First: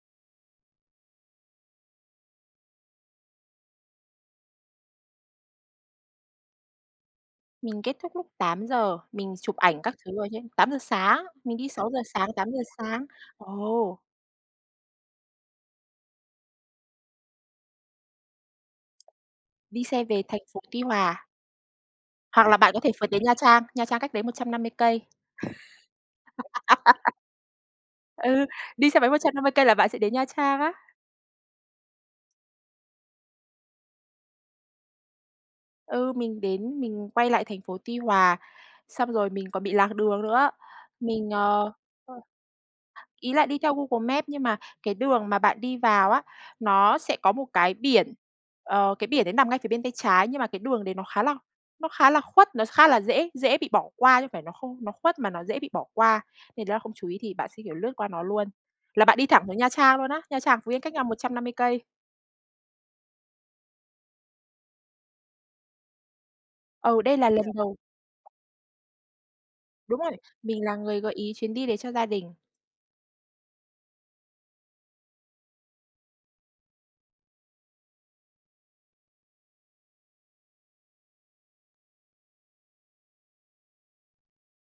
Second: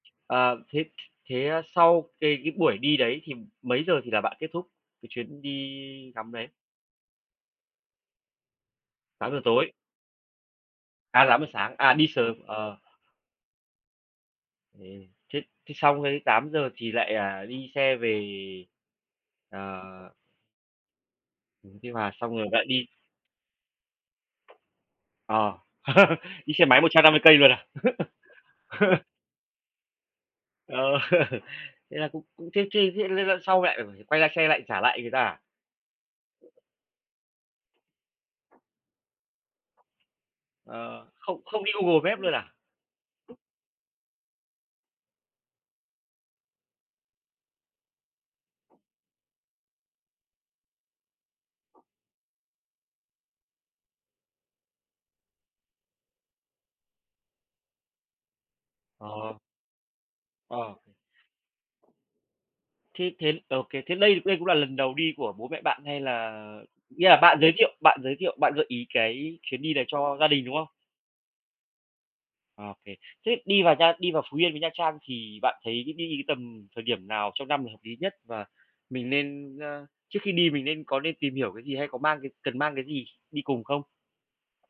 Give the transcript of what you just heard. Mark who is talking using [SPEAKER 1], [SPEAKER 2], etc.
[SPEAKER 1] Ờ, thế thế sau cái cái buổi đi đấy thì mấy giờ thì là bạn kết thúc cái chuyến đi ngắm đấy?
[SPEAKER 2] Mình kết thúc lúc 8:00,
[SPEAKER 1] tám
[SPEAKER 2] mình
[SPEAKER 1] giờ
[SPEAKER 2] chụp
[SPEAKER 1] tối.
[SPEAKER 2] ảnh các thứ rồi nhá, 8:00 sáng,
[SPEAKER 1] À, 8:00
[SPEAKER 2] mình đi
[SPEAKER 1] sáng,
[SPEAKER 2] sáu
[SPEAKER 1] à,
[SPEAKER 2] giờ
[SPEAKER 1] đi
[SPEAKER 2] sáng,
[SPEAKER 1] sớm,
[SPEAKER 2] 8:00
[SPEAKER 1] ờ.
[SPEAKER 2] sáng. Ồ!
[SPEAKER 1] Ừm, thế thế xong cái 8:00 thì lại, à, đi xe về,
[SPEAKER 2] Đi xe
[SPEAKER 1] ờ
[SPEAKER 2] về thành phố Tuy Hòa.
[SPEAKER 1] xuống Tuy Hòa xong
[SPEAKER 2] Hoặc
[SPEAKER 1] rồi
[SPEAKER 2] là
[SPEAKER 1] lại
[SPEAKER 2] bạn có
[SPEAKER 1] đi.
[SPEAKER 2] thể phượt đến Nha Trang, Nha Trang cách đấy 150 cây.
[SPEAKER 1] Ờ. Đi xe máy một trăm năm mươi cây luôn à?
[SPEAKER 2] Ừ, đi xe máy 150 cây là bạn sẽ đến Nha Trang á.
[SPEAKER 1] Ờ, thế là cũng cũng thế thế thế là là sau lại phải quay ra xe lại trả lại người ta à?
[SPEAKER 2] Ừ, mình đến, mình quay lại thành phố Tuy Hòa, xong rồi mình còn bị lạc đường nữa.
[SPEAKER 1] Ờ,
[SPEAKER 2] Mình,
[SPEAKER 1] không không
[SPEAKER 2] ờ,
[SPEAKER 1] đi Google
[SPEAKER 2] ơ
[SPEAKER 1] Maps luôn à?
[SPEAKER 2] ý là đi theo Google Maps nhưng mà cái đường mà bạn đi vào á, nó sẽ có một cái biển, ờ, cái biển đấy nằm ngay phía bên tay trái, nhưng mà cái đường đấy nó khá là nó khá là khuất, nó khá là dễ dễ bị bỏ qua chứ không phải nó không nó khuất mà nó dễ bị bỏ qua. Thì đó, không chú ý thì bạn sẽ, kiểu, lướt qua nó luôn, là bạn đi
[SPEAKER 1] Ờ.
[SPEAKER 2] thẳng xuống Nha Trang luôn á. Nha Trang, Phú
[SPEAKER 1] Ờ.
[SPEAKER 2] Yên cách nhau 150 cây.
[SPEAKER 1] Thế thế, ờ, ô kê. Thế đây đây cũng là lần đầu đi của bố mẹ bạn hay là
[SPEAKER 2] Ừ,
[SPEAKER 1] nghĩa
[SPEAKER 2] đây
[SPEAKER 1] là
[SPEAKER 2] là
[SPEAKER 1] bạn
[SPEAKER 2] lần
[SPEAKER 1] giới thiệu
[SPEAKER 2] đầu.
[SPEAKER 1] bạn giới thiệu, bạn gợi ý cái chuyến đi này
[SPEAKER 2] Đúng rồi,
[SPEAKER 1] cho gia đình, đúng
[SPEAKER 2] mình
[SPEAKER 1] không?
[SPEAKER 2] là người gợi ý chuyến đi đấy cho gia đình.
[SPEAKER 1] Ô kê. Thế đi vào nha đi vào Phú Yên với Nha Trang thì bạn thấy đi cái tầm thời điểm nào trong năm là hợp lý nhất, và mình nên, ơ trước khi đi mình nên có nên tìm hiểu cái gì, hay có mang cái cần mang cái gì đi cùng không?